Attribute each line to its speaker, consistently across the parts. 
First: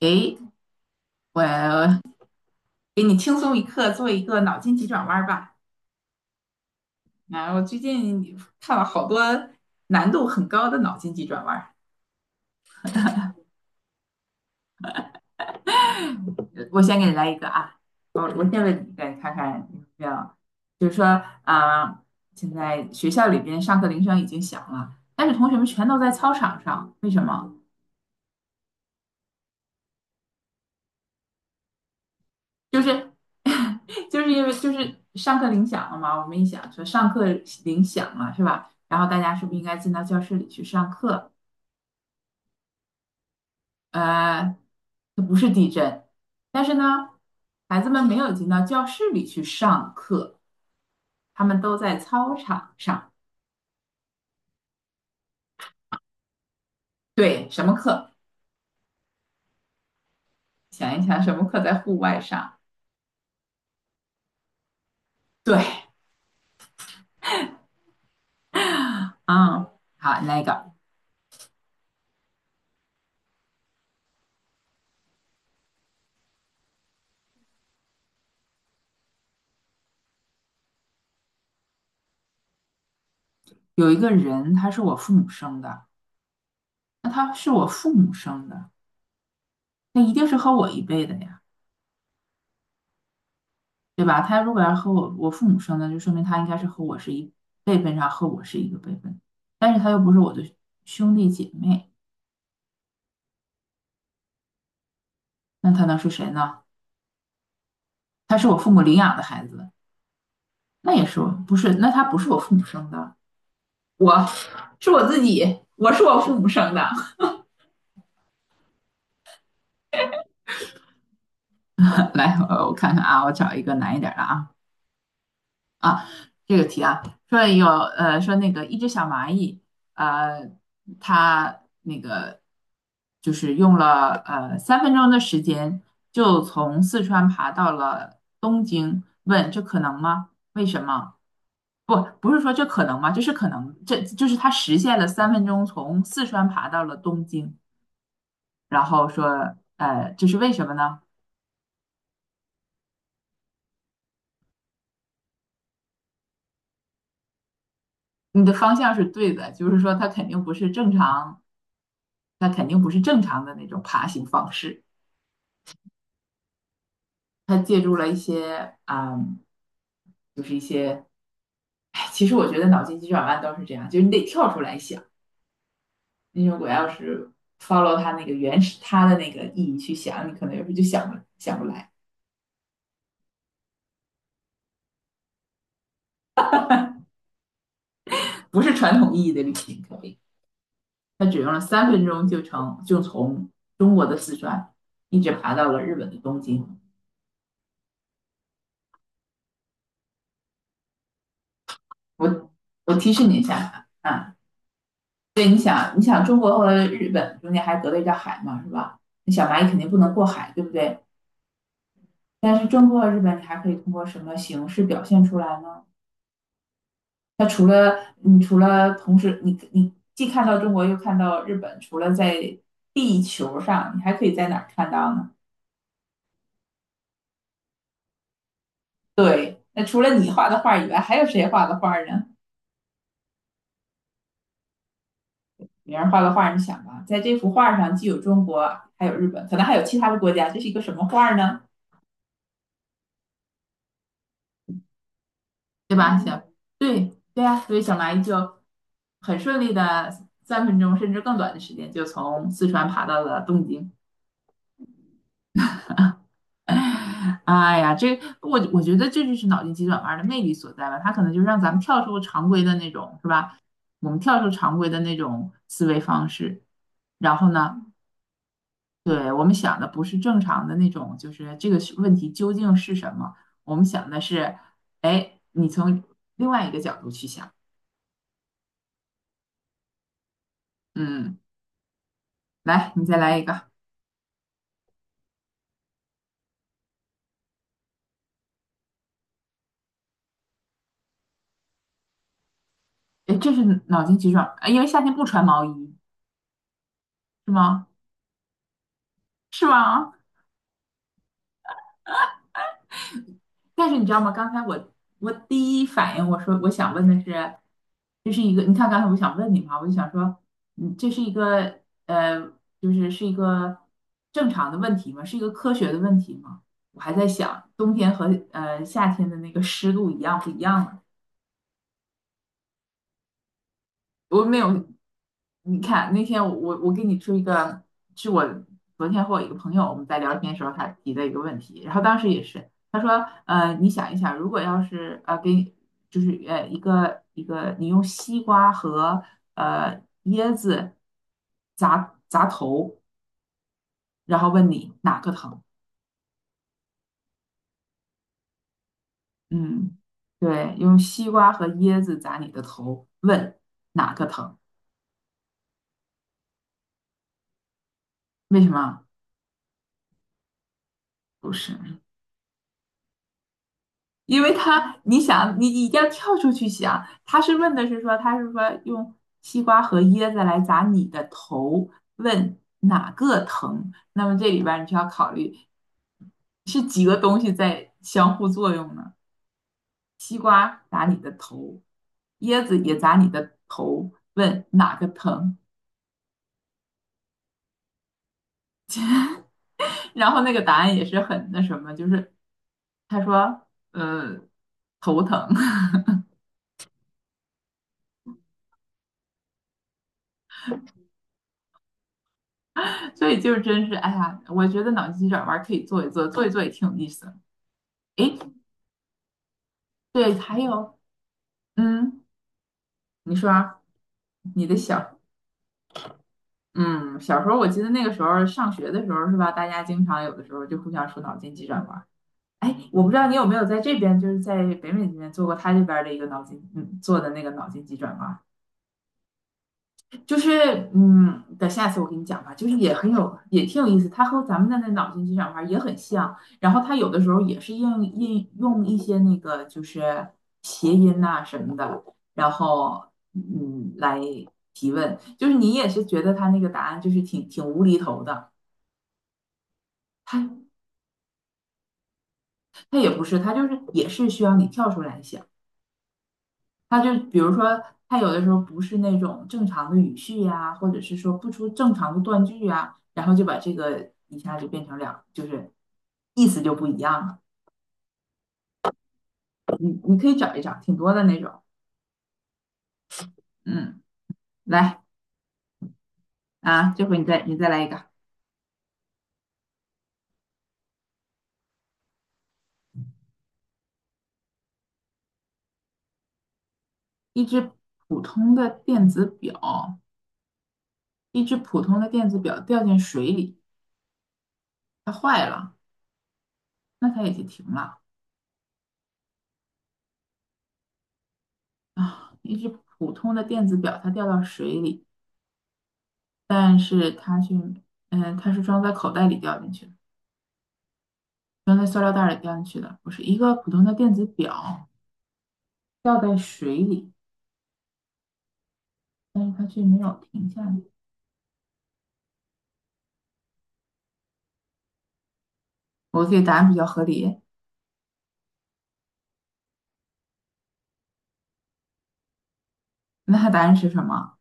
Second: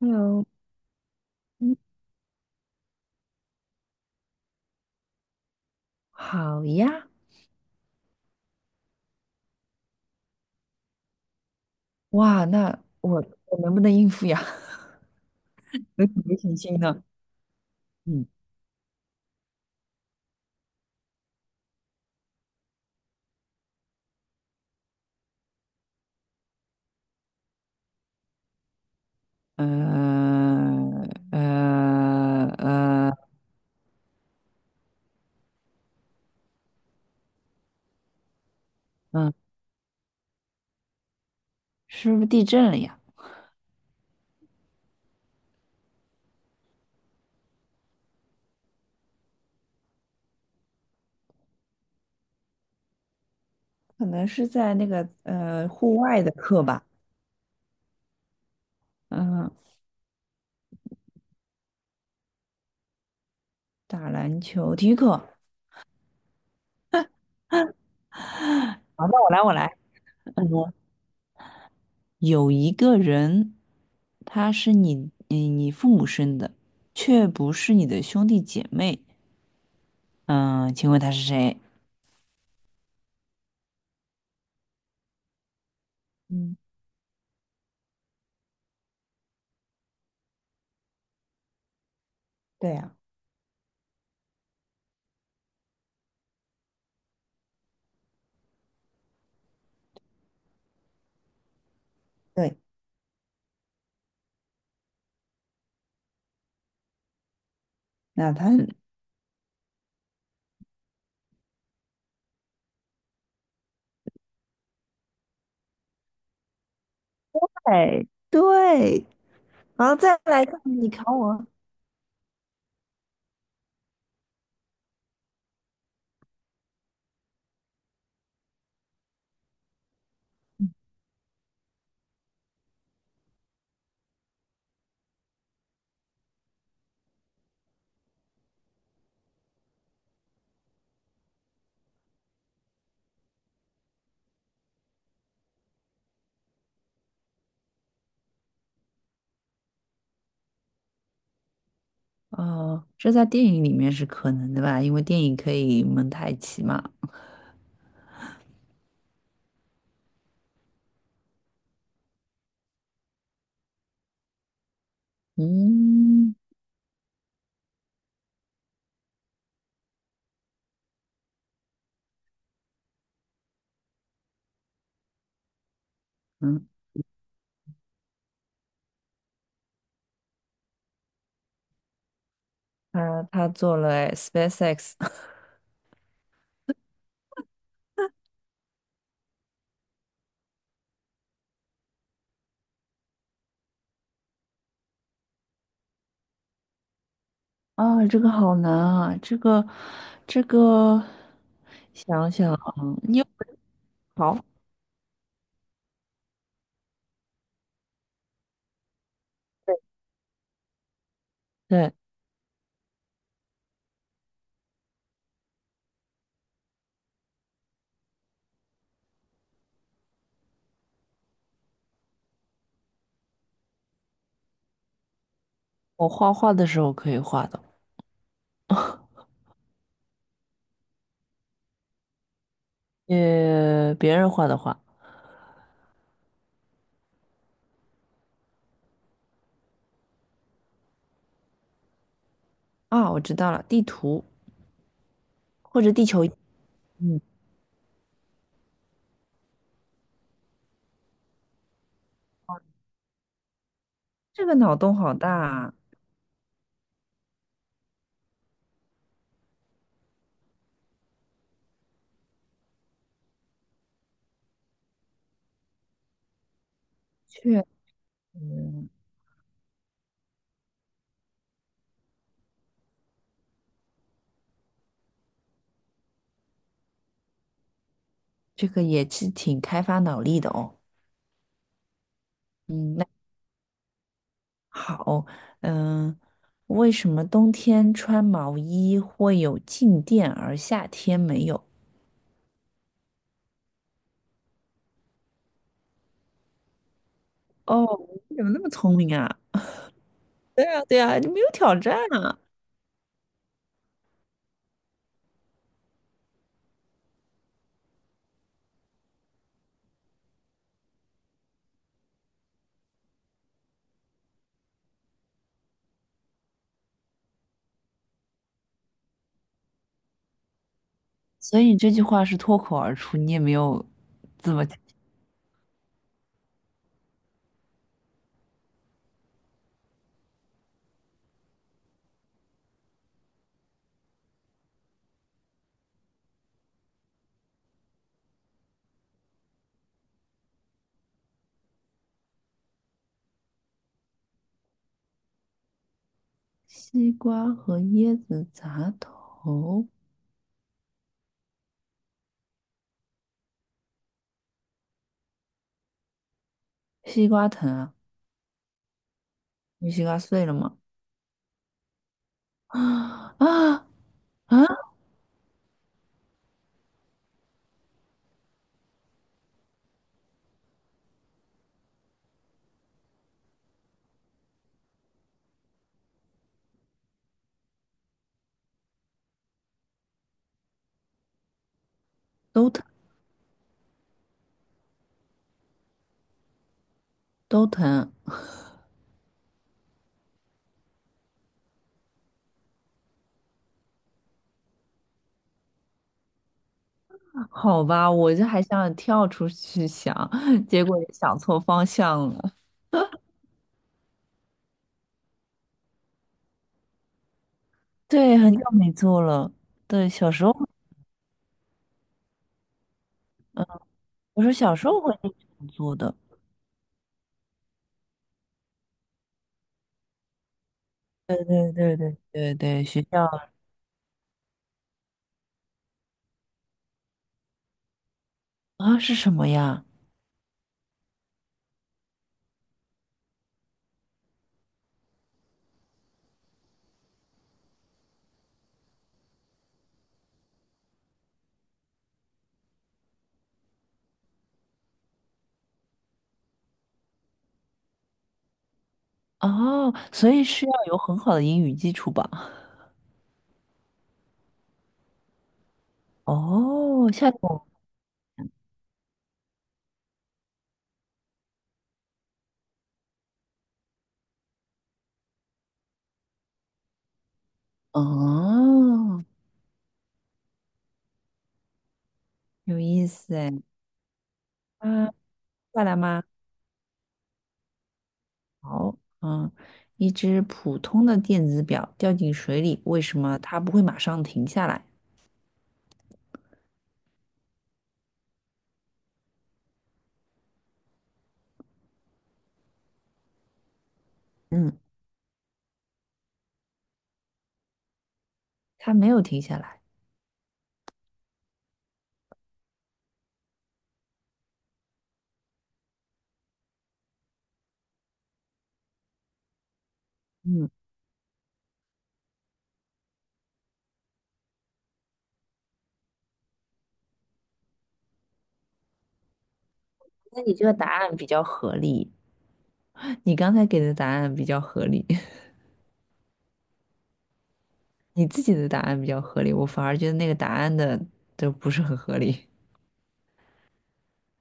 Speaker 1: 诶，
Speaker 2: Hello。嗯，
Speaker 1: 我给你轻松一刻，做一个脑筋急转弯儿吧。
Speaker 2: 好呀。
Speaker 1: 啊，我最近看了好多难度很高的脑筋急转弯儿。
Speaker 2: 哇，那我能不能应付呀？有准备信心
Speaker 1: 我先
Speaker 2: 呢？
Speaker 1: 给你来一个啊，我
Speaker 2: 嗯。
Speaker 1: 我先问你一个，你看看你要不要？就是说啊，现在学校里边上课铃声已经响了，但是同学们全都在操场上，为什么？
Speaker 2: 呃呃
Speaker 1: 就是
Speaker 2: 呃，
Speaker 1: 就是因为就是上课铃响了嘛。我们一想说上课铃响了是吧？然后大
Speaker 2: 嗯，
Speaker 1: 家是不是应该进到教室里去上课？
Speaker 2: 是不是地震了呀？
Speaker 1: 呃，这不是地震，但是呢，孩子们没有进到教室里去上课，他们都在操场上。
Speaker 2: 可能是在那个户外的课吧。
Speaker 1: 对，什么课？
Speaker 2: 嗯，
Speaker 1: 想一想，什么课在户外上？
Speaker 2: 打篮球体育课。
Speaker 1: 对，
Speaker 2: 好，那我来，我
Speaker 1: 嗯，
Speaker 2: 来。
Speaker 1: 好，那
Speaker 2: 嗯，
Speaker 1: 个
Speaker 2: 有一个人，他是你，嗯，你父母生的，却不是你的兄弟姐妹。嗯，请问他是谁？
Speaker 1: 有一个人，他是我父母生的，
Speaker 2: 嗯，
Speaker 1: 那他是我父母生的，那一定是和我一辈的呀，
Speaker 2: 对呀。
Speaker 1: 对吧？他如果要和我父母生的，就说明他应该是和我是一辈分上和我是一个辈分，但是他又不是我的兄弟姐妹，
Speaker 2: 对。
Speaker 1: 那他能是谁呢？
Speaker 2: 那
Speaker 1: 他是
Speaker 2: 他
Speaker 1: 我父母领养的孩子，那也是我不是？那他不是我父母生的，我是我自己，我是我父母生的。
Speaker 2: 哎，对，然后再来看你考我。
Speaker 1: 来，我看看啊，我找一个难一点的啊啊，这个题啊，说说那个一只小蚂蚁，呃，它那个就是用了三分钟的时间，就从四川爬到了东京，问这可能吗？为什么？不，不是说这可能吗？这是可能，这就是他实现了三分钟从四川爬到了东京，然后说，这是为什么呢？
Speaker 2: 哦，这在电影里面是可能的吧？因为电影可以蒙太奇嘛。
Speaker 1: 你的方向是对的，就是说他肯定不是正常，他肯定不是正常的那种爬行方式，
Speaker 2: 嗯
Speaker 1: 他借助了一些，就是一些，哎，其实我觉得脑筋急转弯都是这样，就是你得跳出来想，你如
Speaker 2: 嗯，
Speaker 1: 果要是 follow 他那个原始他的那个意义去想，你可能有时候就想不想不来，
Speaker 2: 他做了哎 SpaceX
Speaker 1: 不是传统意义的旅行可以。他只用了三分钟就从中国的四川一直爬到了日本的东京。
Speaker 2: 啊，这个好难啊，这个 想
Speaker 1: 我
Speaker 2: 想啊。
Speaker 1: 我提
Speaker 2: 你有
Speaker 1: 示你一下啊，啊
Speaker 2: 好。
Speaker 1: 对，你想中国和日本中间还隔了一条海嘛，是吧？那小蚂蚁肯定不能过海，对不对？
Speaker 2: 对，
Speaker 1: 但是中国和日本，你还可以通过什么形式表现出来呢？那除了同时你既看到中国又看到日本，除了在地球上，你还可以在哪儿看到呢？
Speaker 2: 我画画的时候可以画的。
Speaker 1: 对，那除了你画的画以外，还有谁画的画呢？
Speaker 2: 别人画的画。
Speaker 1: 别人画个画，你想吧，在这幅画上既有中国，还有日本，可能还有其他的国家，这是一个什么画呢？
Speaker 2: 啊，我知道了，地图或者
Speaker 1: 对
Speaker 2: 地
Speaker 1: 吧？
Speaker 2: 球仪。
Speaker 1: 行，对
Speaker 2: 嗯，
Speaker 1: 对呀、所以小蚂蚁就很顺利的三分钟甚至更短的时间，就从四川爬到了东京。
Speaker 2: 这个脑洞好大啊。
Speaker 1: 哎呀，我觉得这就是脑筋急转弯的魅力所在吧，它可能就让咱们跳出常规的那种，是吧？我们跳出常规的那种思维方式，然
Speaker 2: 确
Speaker 1: 后呢，
Speaker 2: 实，
Speaker 1: 对，我们想的不是正常的那种，就是这个是问题究竟是什么？我们想的是，哎，你从另外一个角度去想，
Speaker 2: 这个也是挺开发脑力的哦。
Speaker 1: 嗯，来，
Speaker 2: 嗯，
Speaker 1: 你
Speaker 2: 那
Speaker 1: 再来一个，
Speaker 2: 好。嗯，为什么冬天穿毛衣会有静电，而夏天没有？
Speaker 1: 哎，这是脑筋急转弯，哎因为夏天不穿毛衣是吗？
Speaker 2: 哦，你怎么那么聪明啊？
Speaker 1: 是吗？
Speaker 2: 对啊，对啊，你没有挑战啊。
Speaker 1: 但是你知道吗？刚才我第一反应我说我想问的是，这是一个你看刚才我想问你嘛，我就想说，这是一个呃，就是是一个正常的问题吗？是一个科学的问题吗？我还在想冬天和夏天的那个湿度一样不一样呢？
Speaker 2: 所以你这句话是脱口而出，你也没有
Speaker 1: 我
Speaker 2: 怎
Speaker 1: 没
Speaker 2: 么。
Speaker 1: 有，你看那天我给你出一个，是我昨天和我一个朋友我们在聊天的时候他提的一个问题，然后当时也是他说，你想一想，如果要是给你就是一个你用西瓜和椰子砸砸头，然后问你哪个疼？
Speaker 2: 西瓜和椰子砸头，
Speaker 1: 嗯，对，用西瓜和椰子砸你的头，问哪个疼？
Speaker 2: 西瓜疼啊？
Speaker 1: 为什么？
Speaker 2: 你西瓜碎了吗？
Speaker 1: 不是。
Speaker 2: 啊啊
Speaker 1: 因为
Speaker 2: 啊！
Speaker 1: 他，你想，你一定要跳出去想，他是说用西瓜和椰子来砸你的头，问哪个疼？那么这里边儿你就要考虑是几个东西在相互作用呢？西瓜砸你的头，椰
Speaker 2: 都
Speaker 1: 子
Speaker 2: 疼，
Speaker 1: 也砸你的头，问哪个疼？
Speaker 2: 都疼。
Speaker 1: 然后那个答案也是很那什么，就是他说，呃，头疼。
Speaker 2: 好吧，我这还想跳出去想，结果也想错方向了。
Speaker 1: 所以就真是，哎呀，我觉得脑筋急转弯可以做一做，做一做也挺有意思的。
Speaker 2: 对，
Speaker 1: 诶，
Speaker 2: 很久没做了。对，小
Speaker 1: 对，
Speaker 2: 时候，
Speaker 1: 还有，嗯，你说啊
Speaker 2: 我说
Speaker 1: 你
Speaker 2: 小
Speaker 1: 的
Speaker 2: 时候会
Speaker 1: 小，
Speaker 2: 经常做的。
Speaker 1: 嗯，小时候我记得那个时候上学的时候是吧，大家经常有的时候就互相说脑
Speaker 2: 对
Speaker 1: 筋急
Speaker 2: 对
Speaker 1: 转
Speaker 2: 对
Speaker 1: 弯。
Speaker 2: 对对
Speaker 1: 哎，
Speaker 2: 对，
Speaker 1: 我不知道你有没有在这边，就是在北美这边做过他这边的一个脑筋，做的那个脑筋急转弯。
Speaker 2: 啊是什么呀？
Speaker 1: 就是等下次我给你讲吧，就是也很有，也挺有意思。它和咱们的那脑筋急转弯儿也很像，然后它有的时候也是应用一些那个就是谐音呐、什么的，然后来提问，就是你也是觉得它那个答案就是挺无厘头的，
Speaker 2: 哦，所以是
Speaker 1: 它
Speaker 2: 要有很好的英语基础吧？
Speaker 1: 它也不是，它就是也是需要你跳出来想。他
Speaker 2: 哦，
Speaker 1: 就
Speaker 2: 下
Speaker 1: 比
Speaker 2: 次
Speaker 1: 如
Speaker 2: 我
Speaker 1: 说，他有的时候不是那种正常的语序呀、或者是说不出正常的断句呀，然后就把这个一下就变成两，就是意思就不一样了。
Speaker 2: 哦，
Speaker 1: 你可以找一找，挺多的那种。
Speaker 2: 有意思哎。
Speaker 1: 嗯，来
Speaker 2: 啊，再来吗？
Speaker 1: 啊，这回你再来一个，
Speaker 2: 好，嗯，一只普通的电子表掉进水里，为什么它不会马上停下来？
Speaker 1: 一只普通的电子表，一只普通的电子表掉进水里，
Speaker 2: 嗯。
Speaker 1: 它坏了，那它也就停了
Speaker 2: 他没有停下来。
Speaker 1: 啊。一只普通的电子表，它掉到水里，但是它却，它是装在口袋里掉进去的。
Speaker 2: 嗯，
Speaker 1: 装在塑料袋里掉进去的，不是一个普通的电子表掉在水里，但是它却没有
Speaker 2: 那
Speaker 1: 停
Speaker 2: 你
Speaker 1: 下
Speaker 2: 这个
Speaker 1: 来。
Speaker 2: 答案比较合理，你刚才给的答案比较合理，
Speaker 1: 我自己答案比较合理，
Speaker 2: 你自己的答案比较合理，我反而觉得那个答案的都不是很合理。
Speaker 1: 那它答案是什么？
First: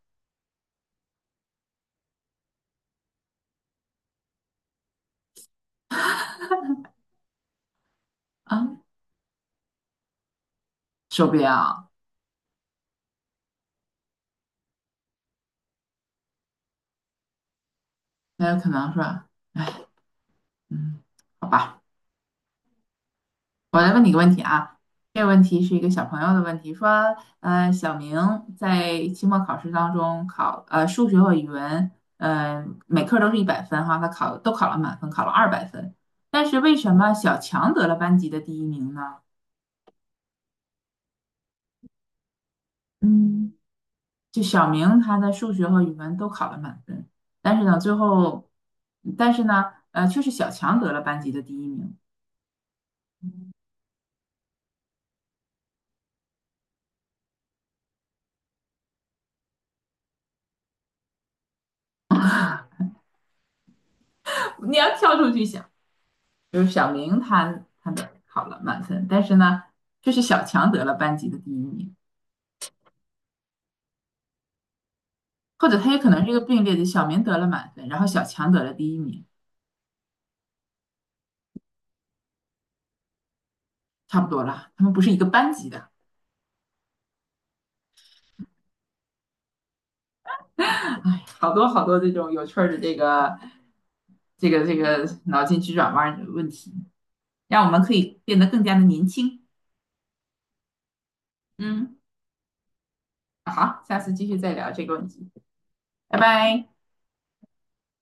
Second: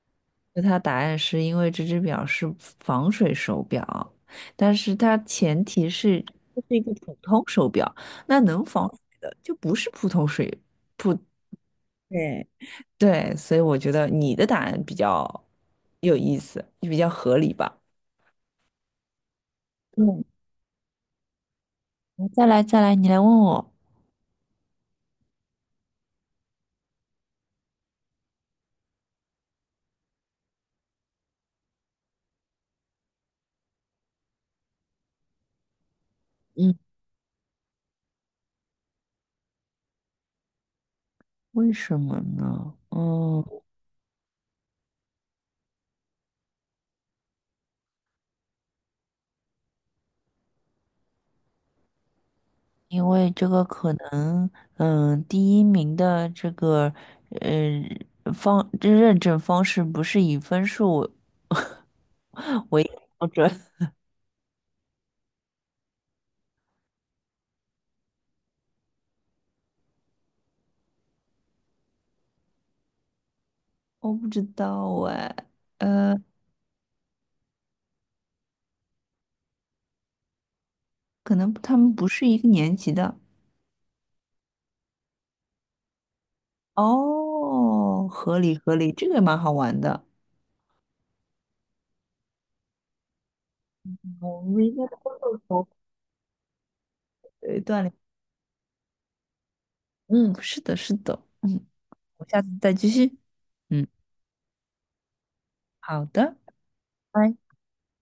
Speaker 2: 那他答案是因为这只表是防水手表，但是它前提是这是一个普通手表，那能
Speaker 1: 啊，
Speaker 2: 防水的就不是普通水普，
Speaker 1: 手表。
Speaker 2: 对，对，所以我觉得你的答案比较有意思，就比较合理吧。
Speaker 1: 那有可能是吧，
Speaker 2: 嗯，
Speaker 1: 嗯，好吧，
Speaker 2: 再来再来，你来问我。
Speaker 1: 我来问你个问题啊。这个问题是一个小朋友的问题，说，小明在期末考试当中考，数学和语文，每科都是100分哈，他考都考了满分，考了200分，但是为
Speaker 2: 嗯。
Speaker 1: 什么小强得了班级的第一名呢？
Speaker 2: 为什么呢？嗯，
Speaker 1: 嗯。就小明他的数学和语文都考了满分，但是呢，最后，但是呢，却是小强得了班级的第一名。
Speaker 2: 因为这个可能，嗯，第一名的这个，呃，认证方式不是以分数为标准。
Speaker 1: 你要跳出去想，就是小明他的考了满分，但是呢，却是小强得了班级的第一名，
Speaker 2: 我不知道哎。
Speaker 1: 或者他也可
Speaker 2: 呃，
Speaker 1: 能是一个并列的，小明得了满分，然后小强得了第一名，
Speaker 2: 可能他们不是一个年级的。
Speaker 1: 差不多了，他们不是一个班级的，
Speaker 2: 哦，合理合理，这个也蛮好玩的。
Speaker 1: 好多好多这种有趣儿的这个
Speaker 2: 我
Speaker 1: 这个
Speaker 2: 们应
Speaker 1: 这
Speaker 2: 该
Speaker 1: 个
Speaker 2: 多做
Speaker 1: 脑筋
Speaker 2: 做，
Speaker 1: 急转弯儿的问题，
Speaker 2: 对，
Speaker 1: 让我们
Speaker 2: 锻
Speaker 1: 可
Speaker 2: 炼。
Speaker 1: 以变得更加的年轻。
Speaker 2: 嗯，是的，是的。嗯，
Speaker 1: 嗯。
Speaker 2: 我下次再继续。
Speaker 1: 好，
Speaker 2: 嗯，
Speaker 1: 下次继续再聊这个问题，
Speaker 2: 好
Speaker 1: 拜
Speaker 2: 的。
Speaker 1: 拜。
Speaker 2: 拜拜。